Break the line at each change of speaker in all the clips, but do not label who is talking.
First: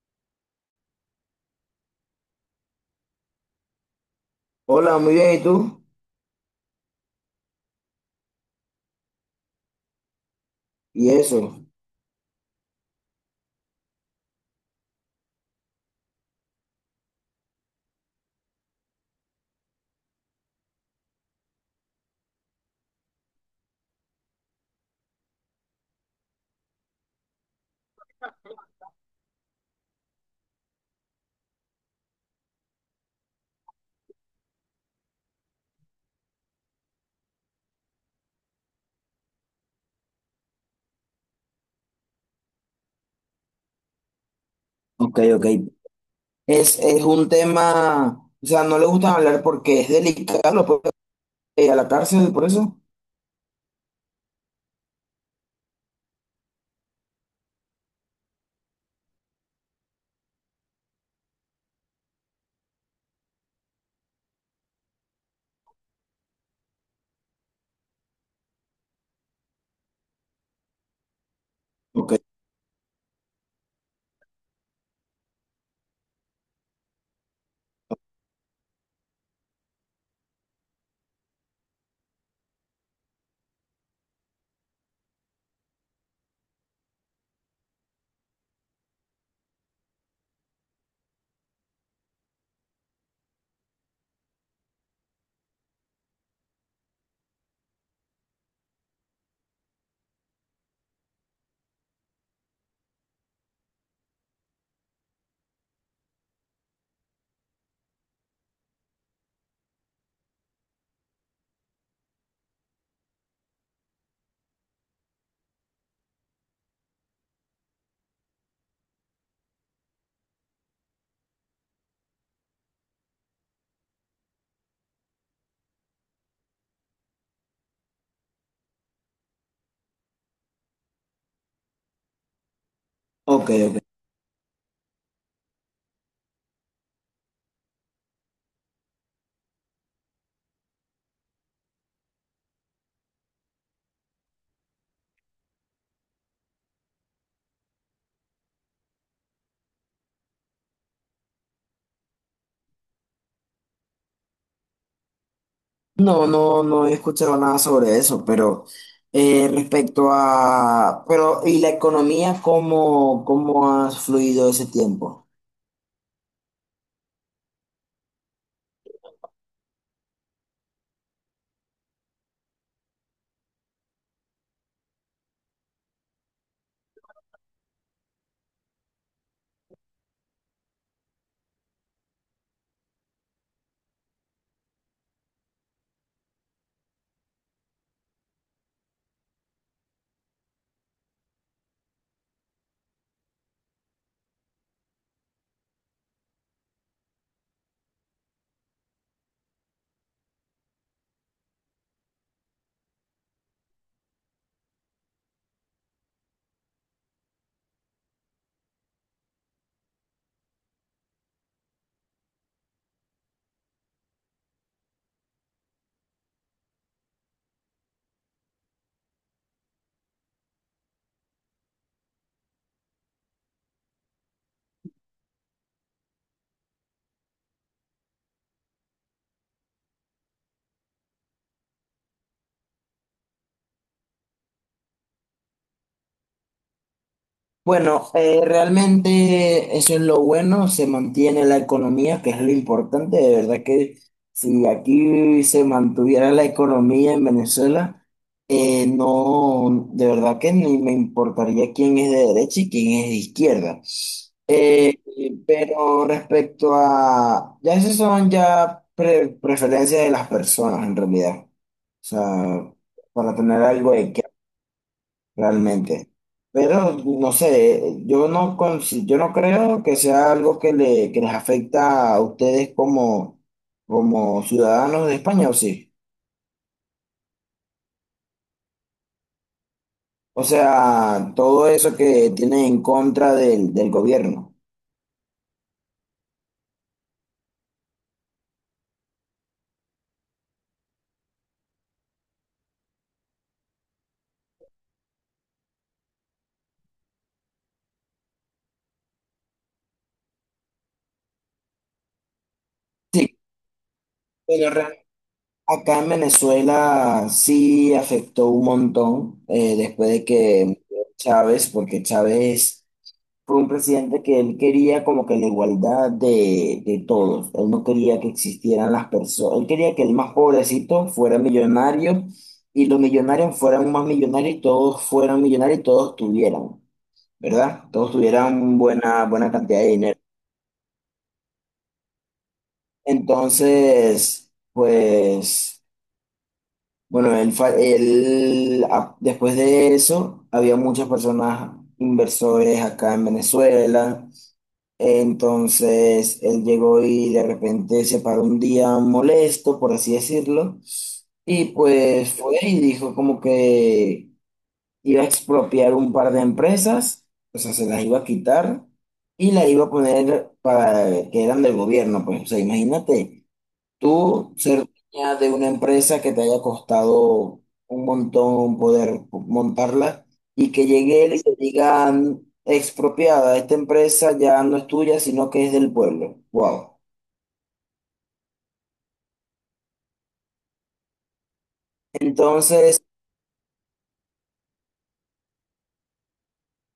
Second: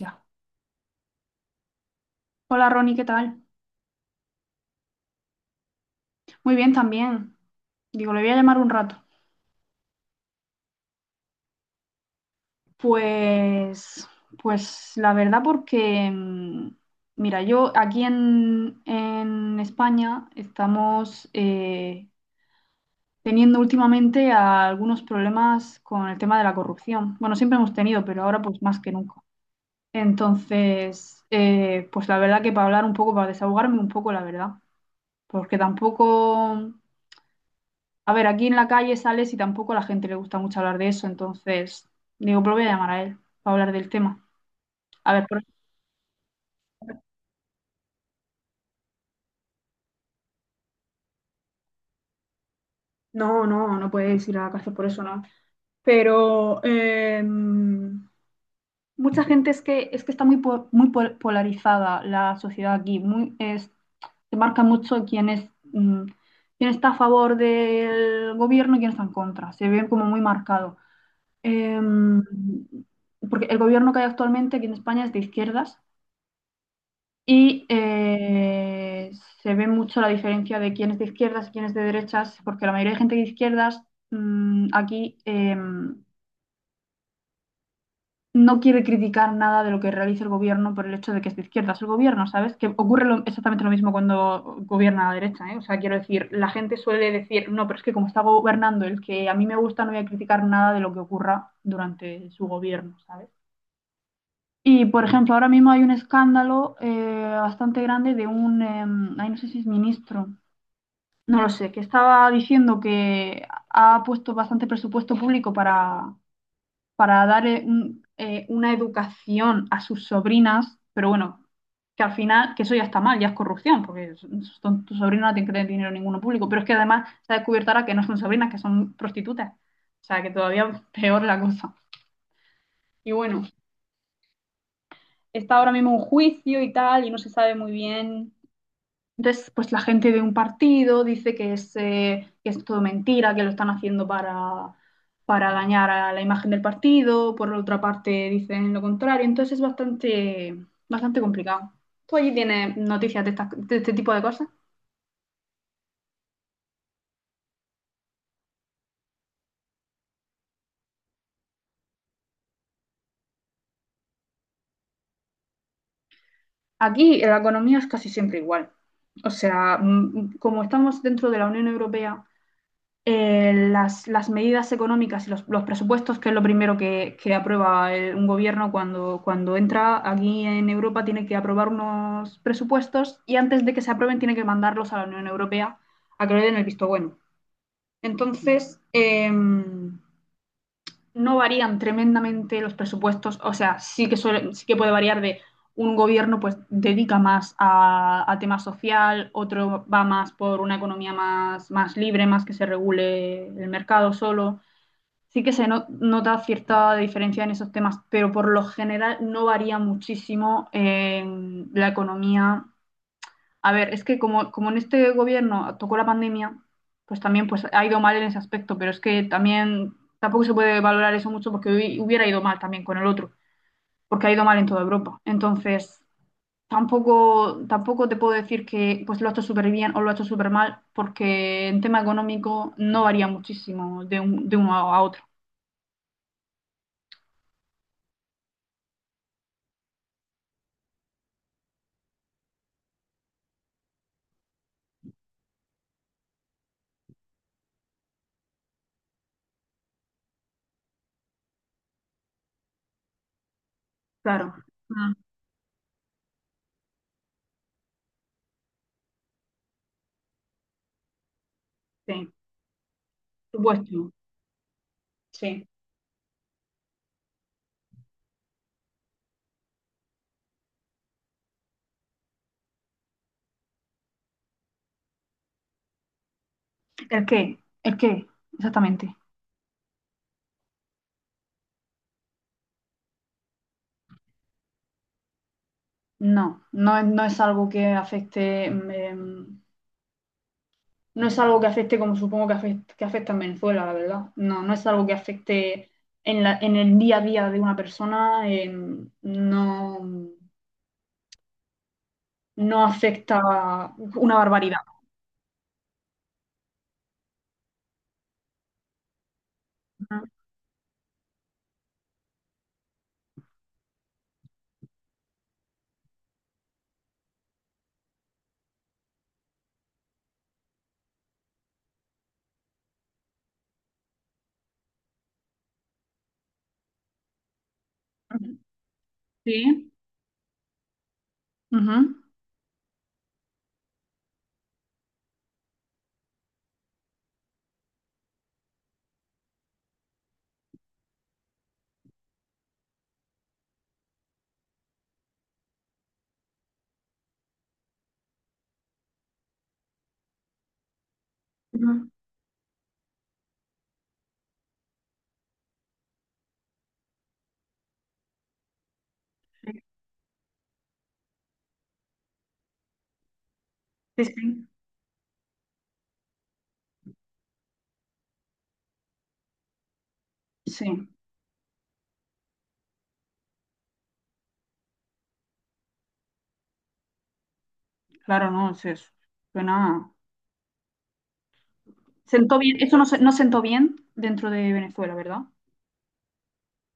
Ya. Hola Ronnie, ¿qué tal?
Hola, muy bien, ¿y tú?
Muy bien también. Digo, le voy a llamar un rato.
Y eso.
Pues, pues la verdad porque, mira, yo aquí en España estamos teniendo últimamente algunos problemas con el tema de la corrupción. Bueno, siempre hemos tenido, pero ahora pues más que nunca. Entonces, pues la verdad que para hablar un poco, para desahogarme un poco, la verdad, porque tampoco... A ver, aquí en la calle sales y tampoco a la gente le gusta mucho hablar de eso, entonces digo, pero voy a llamar a él para hablar del tema. A
Ok,
ver,
ok. Es un tema, o sea, no le gusta hablar porque es delicado, lo puede ir a la cárcel por eso.
no, no, no puedes ir a la cárcel por eso, no. Pero mucha gente es que está polarizada la sociedad aquí, muy es se marca mucho quién es quién está a favor del gobierno y quién está en contra. Se ve como muy marcado.
Ok,
Em, porque el gobierno que hay actualmente aquí en España es de izquierdas. Y eh, Se ve mucho la diferencia de quién es de izquierdas y quién es de derechas, porque la mayoría de gente de izquierdas aquí no quiere criticar nada de lo que realiza el gobierno por el hecho de que es de izquierdas el gobierno, ¿sabes? Que ocurre exactamente lo mismo cuando gobierna la derecha, ¿eh? O sea, quiero decir, la gente suele decir, no, pero es que como está gobernando el que a mí me gusta, no voy a criticar nada de lo que ocurra durante su gobierno, ¿sabes? Y, por ejemplo, ahora mismo hay un escándalo bastante grande de un, ay, no sé si es ministro, no lo sé, que estaba diciendo que ha puesto bastante presupuesto público para dar una educación a sus sobrinas, pero bueno, que al final, que eso ya está mal, ya es corrupción, porque tus sobrinas no tienen que tener dinero ninguno público, pero es que además se ha descubierto ahora que no son sobrinas, que son prostitutas, o sea, que todavía peor la cosa. Y bueno,
ok, ok.
está ahora mismo un juicio y tal, y no se sabe muy bien. Entonces, pues la gente de un partido dice que es todo mentira, que lo están haciendo para dañar a la imagen del partido, por otra parte dicen lo contrario, entonces es bastante complicado. ¿Tú allí tienes noticias de, de este tipo de cosas?
No, no, no he escuchado nada sobre eso, pero respecto a, pero, ¿y la economía, cómo, cómo ha fluido ese tiempo?
Aquí la economía es casi siempre igual. O sea, como estamos dentro de la Unión Europea, medidas económicas y presupuestos, que es lo primero que aprueba un gobierno cuando entra aquí en Europa, tiene que aprobar unos presupuestos y antes de que se aprueben tiene que mandarlos a la Unión Europea a que le den el visto bueno. Entonces, no varían tremendamente los presupuestos, o sea, sí que, sí que puede variar de un gobierno pues dedica más a tema social, otro va más por una economía más, más libre, más que se regule el mercado solo. Sí que se nota cierta diferencia en esos temas, pero por lo general no varía muchísimo en la economía. A ver, es que como en este gobierno tocó la pandemia, pues también pues, ha ido mal en ese aspecto, pero es que también tampoco se puede valorar eso mucho porque hubiera ido mal también con el otro, porque ha ido mal en toda Europa. Entonces, tampoco te puedo decir que pues, lo ha hecho súper bien o lo ha hecho súper mal, porque en tema económico no varía muchísimo de, de uno a otro.
Bueno, realmente eso es lo bueno, se mantiene la economía, que es lo importante. De verdad que si aquí se mantuviera la economía en Venezuela, no, de verdad que ni me importaría quién es de derecha y quién es de izquierda.
Claro.
Eh,
Mm,
pero respecto a, ya esas son ya preferencias de las personas en realidad. O
sí,
sea, para
por
tener algo
supuesto.
de
Sí.
realmente. Pero no sé, yo no, yo no creo que sea algo que, le, que les afecta a ustedes como, como ciudadanos de España, ¿o sí?
¿El qué? ¿El qué? Exactamente.
O sea, todo eso que tienen en contra del, del gobierno.
No, no, no es algo que afecte. No es algo que afecte como supongo que afecta en Venezuela, la verdad. No, no es algo que afecte en en el día a día de una persona, no, no
Sí,
afecta una
pero
barbaridad.
acá en Venezuela sí afectó un montón después
Ujú,
de que Chávez, porque Chávez fue un presidente que él quería como que la igualdad de todos. Él no quería que existieran las personas. Él quería que el más pobrecito fuera millonario y los millonarios fueran más millonarios y todos fueran millonarios y todos tuvieran, ¿verdad? Todos
ujú.
tuvieran buena, buena cantidad de
Sí.
dinero.
Ujú.
Entonces, pues, bueno, él, después de eso, había muchas personas inversores acá en Venezuela. Entonces él llegó y de repente se paró un día molesto, por así decirlo, y
Ujú,
pues fue y dijo como que iba a expropiar un par de empresas, o sea, se las iba a quitar y las
sí,
iba a poner para que eran del gobierno, pues, o sea, imagínate.
sí.
Tú
Sí.
ser dueña de una empresa que te haya costado un montón poder montarla y que
Sí,
llegue él y te digan expropiada, esta empresa ya no es tuya, sino que es del pueblo. Wow.
claro, no, sí, es eso. Suena. Sentó bien, eso
Entonces,
no, no sentó bien dentro de Venezuela, ¿verdad?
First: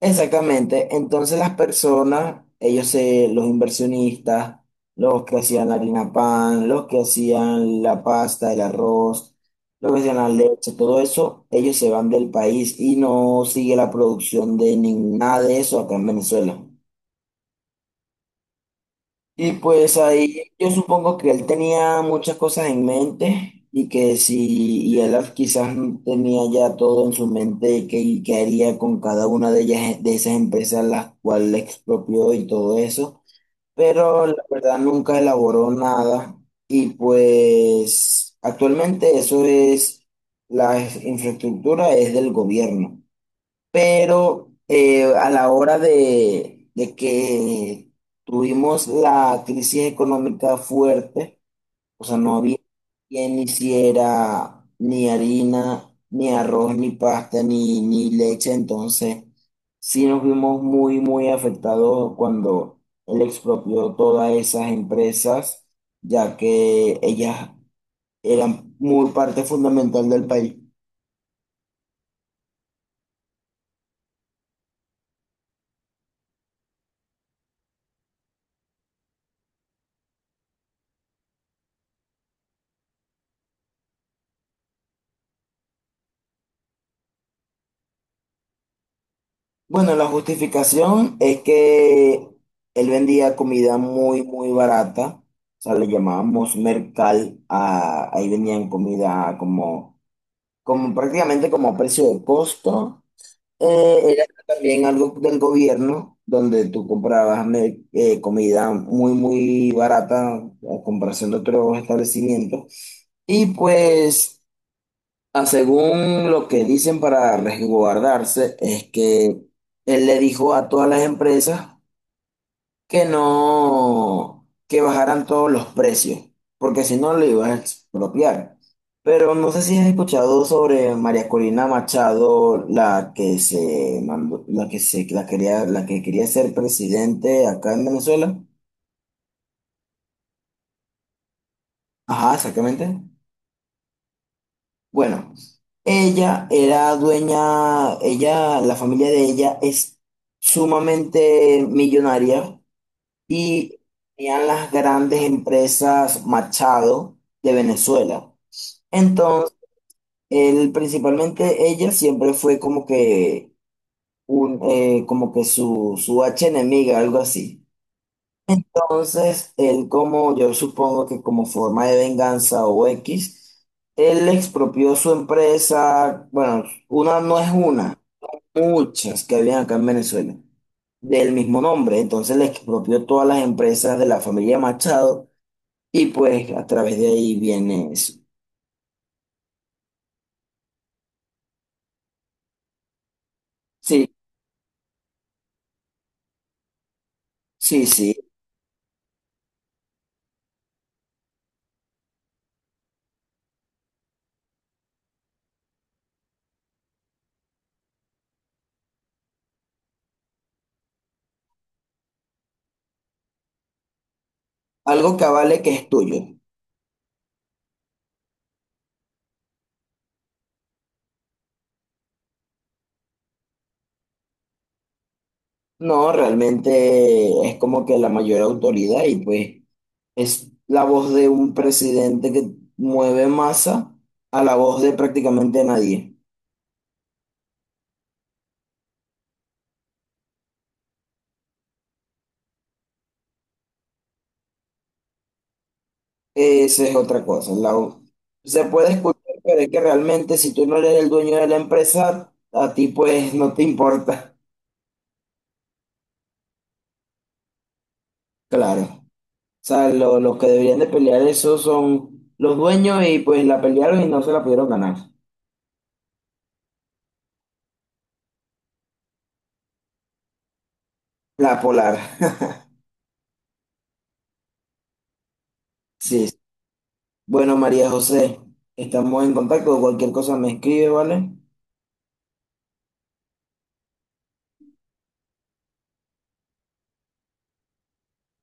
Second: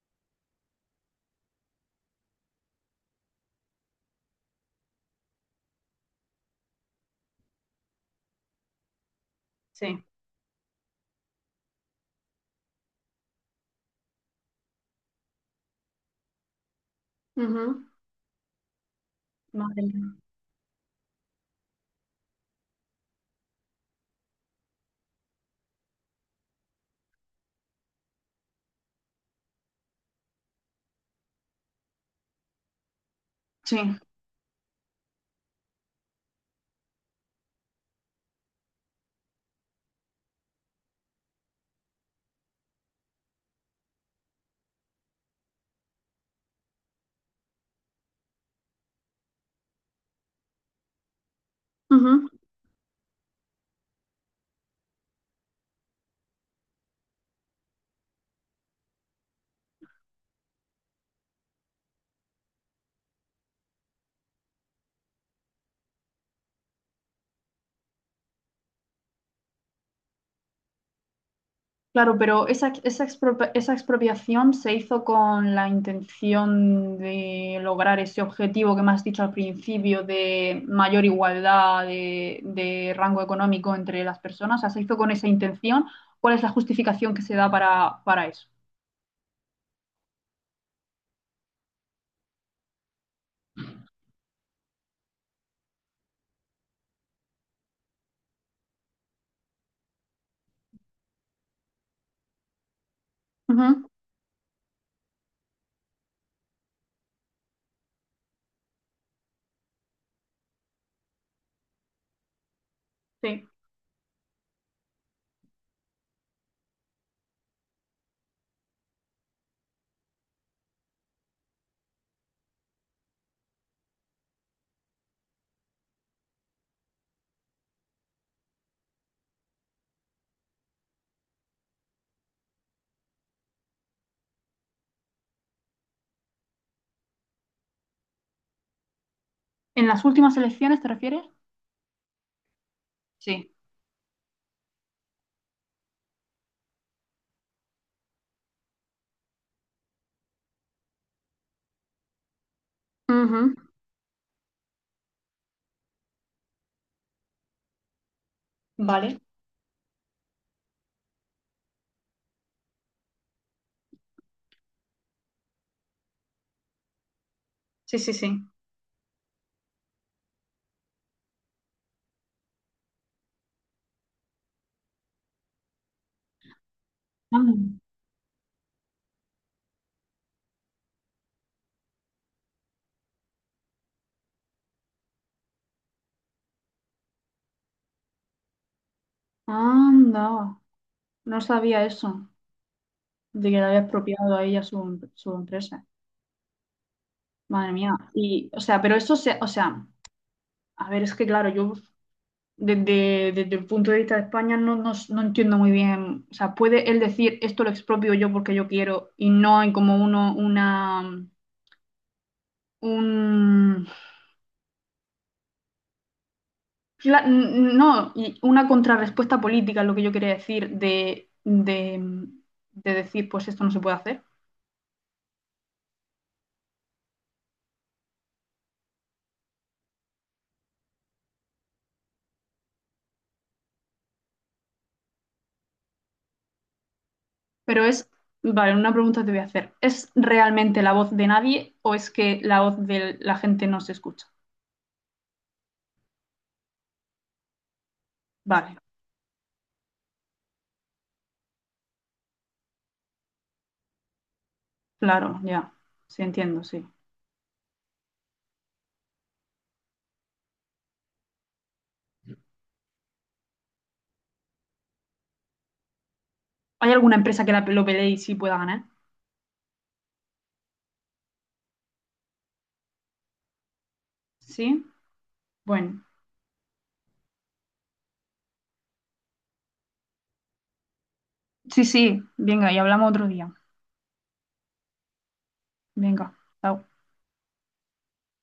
exactamente. Entonces las personas, ellos se, los inversionistas, los que hacían la harina pan, los que hacían la pasta, el arroz, los que
Sí.
hacían la leche, todo eso, ellos se van del país y no sigue la producción de nada de eso acá en Venezuela.
Ujú.
Y
Madre
pues
mía.
ahí yo supongo que él tenía muchas cosas en mente y que si y él quizás tenía ya todo en su mente y que, y qué haría con cada una de ellas, de esas empresas las cuales expropió y todo eso,
Sí.
pero la verdad nunca elaboró nada y pues actualmente eso es, la infraestructura es del gobierno, pero a la hora de que tuvimos la crisis económica fuerte, o sea, no había quien hiciera ni harina, ni arroz, ni pasta, ni, ni leche, entonces sí nos vimos muy, muy afectados cuando él expropió todas esas empresas, ya que ellas eran muy parte fundamental del país.
Claro, pero esa expropiación se hizo con la intención de lograr ese objetivo que me has dicho al principio de mayor igualdad de rango económico entre las personas. O sea, se hizo con esa intención. ¿Cuál es la justificación que se da para eso?
Bueno, la justificación es que él vendía comida muy, muy barata. O sea, le llamábamos mercal. Ahí vendían comida como, como prácticamente como a precio de costo.
Ujú,
Era también algo del gobierno, donde tú comprabas comida muy, muy barata a comparación de otros establecimientos. Y
sí.
pues... Ah, según lo que dicen para resguardarse, es que él le dijo a todas las empresas que no, que bajaran todos los precios, porque si no lo iba a expropiar. Pero no sé si has escuchado sobre María Corina Machado, la que se mandó, la que se, la quería, la que quería ser presidente acá en Venezuela.
¿En las últimas elecciones te refieres?
Ajá, exactamente.
Sí,
Bueno, ella era dueña, ella, la familia de ella es sumamente millonaria
ujú,
y tenían las grandes empresas Machado de Venezuela.
vale.
Entonces, él, principalmente ella siempre fue como que un, como que su archienemiga, algo así.
Sí, sí, sí.
Entonces, él como, yo supongo que como forma de venganza o X, él expropió su empresa, bueno, una no es
Anda,
una, muchas que habían acá en Venezuela, del mismo nombre. Entonces le expropió todas las empresas de la familia Machado y pues a través de ahí viene eso.
anda. No sabía eso, de que le había
Sí,
expropiado a ella su, su empresa. Madre
sí,
mía.
sí,
Y, o sea, pero eso se, o sea, a ver, es que claro, yo desde el punto de vista de España no, no, no entiendo muy bien. O sea, puede él decir esto lo expropio yo porque yo quiero y no hay como uno, una, un,
algo que avale que es tuyo.
la- n- no, y una contrarrespuesta política es lo que yo quería decir de decir, pues esto no se puede hacer.
No, realmente es como que la mayor autoridad y pues... Es la voz de un presidente que mueve masa a la voz de prácticamente nadie.
Pero es, vale, una pregunta te voy a hacer. ¿Es realmente la voz de nadie o es que la voz de la gente no se escucha?
Esa es otra cosa. La, se
Vale.
puede escuchar, pero es que realmente si tú no eres el dueño de la empresa, a ti pues no te importa.
Claro, ya. Sí, entiendo, sí.
Claro. O sea, los que deberían de pelear eso son los dueños y pues la pelearon y no se la pudieron ganar.
¿Hay alguna empresa que la, lo pelee y sí pueda ganar?
La polar.
Sí. Bueno,
Sí. Bueno, María José, estamos en contacto. Cualquier cosa me escribe, ¿vale?
sí, sí. Venga, y hablamos otro día. Venga. Chao.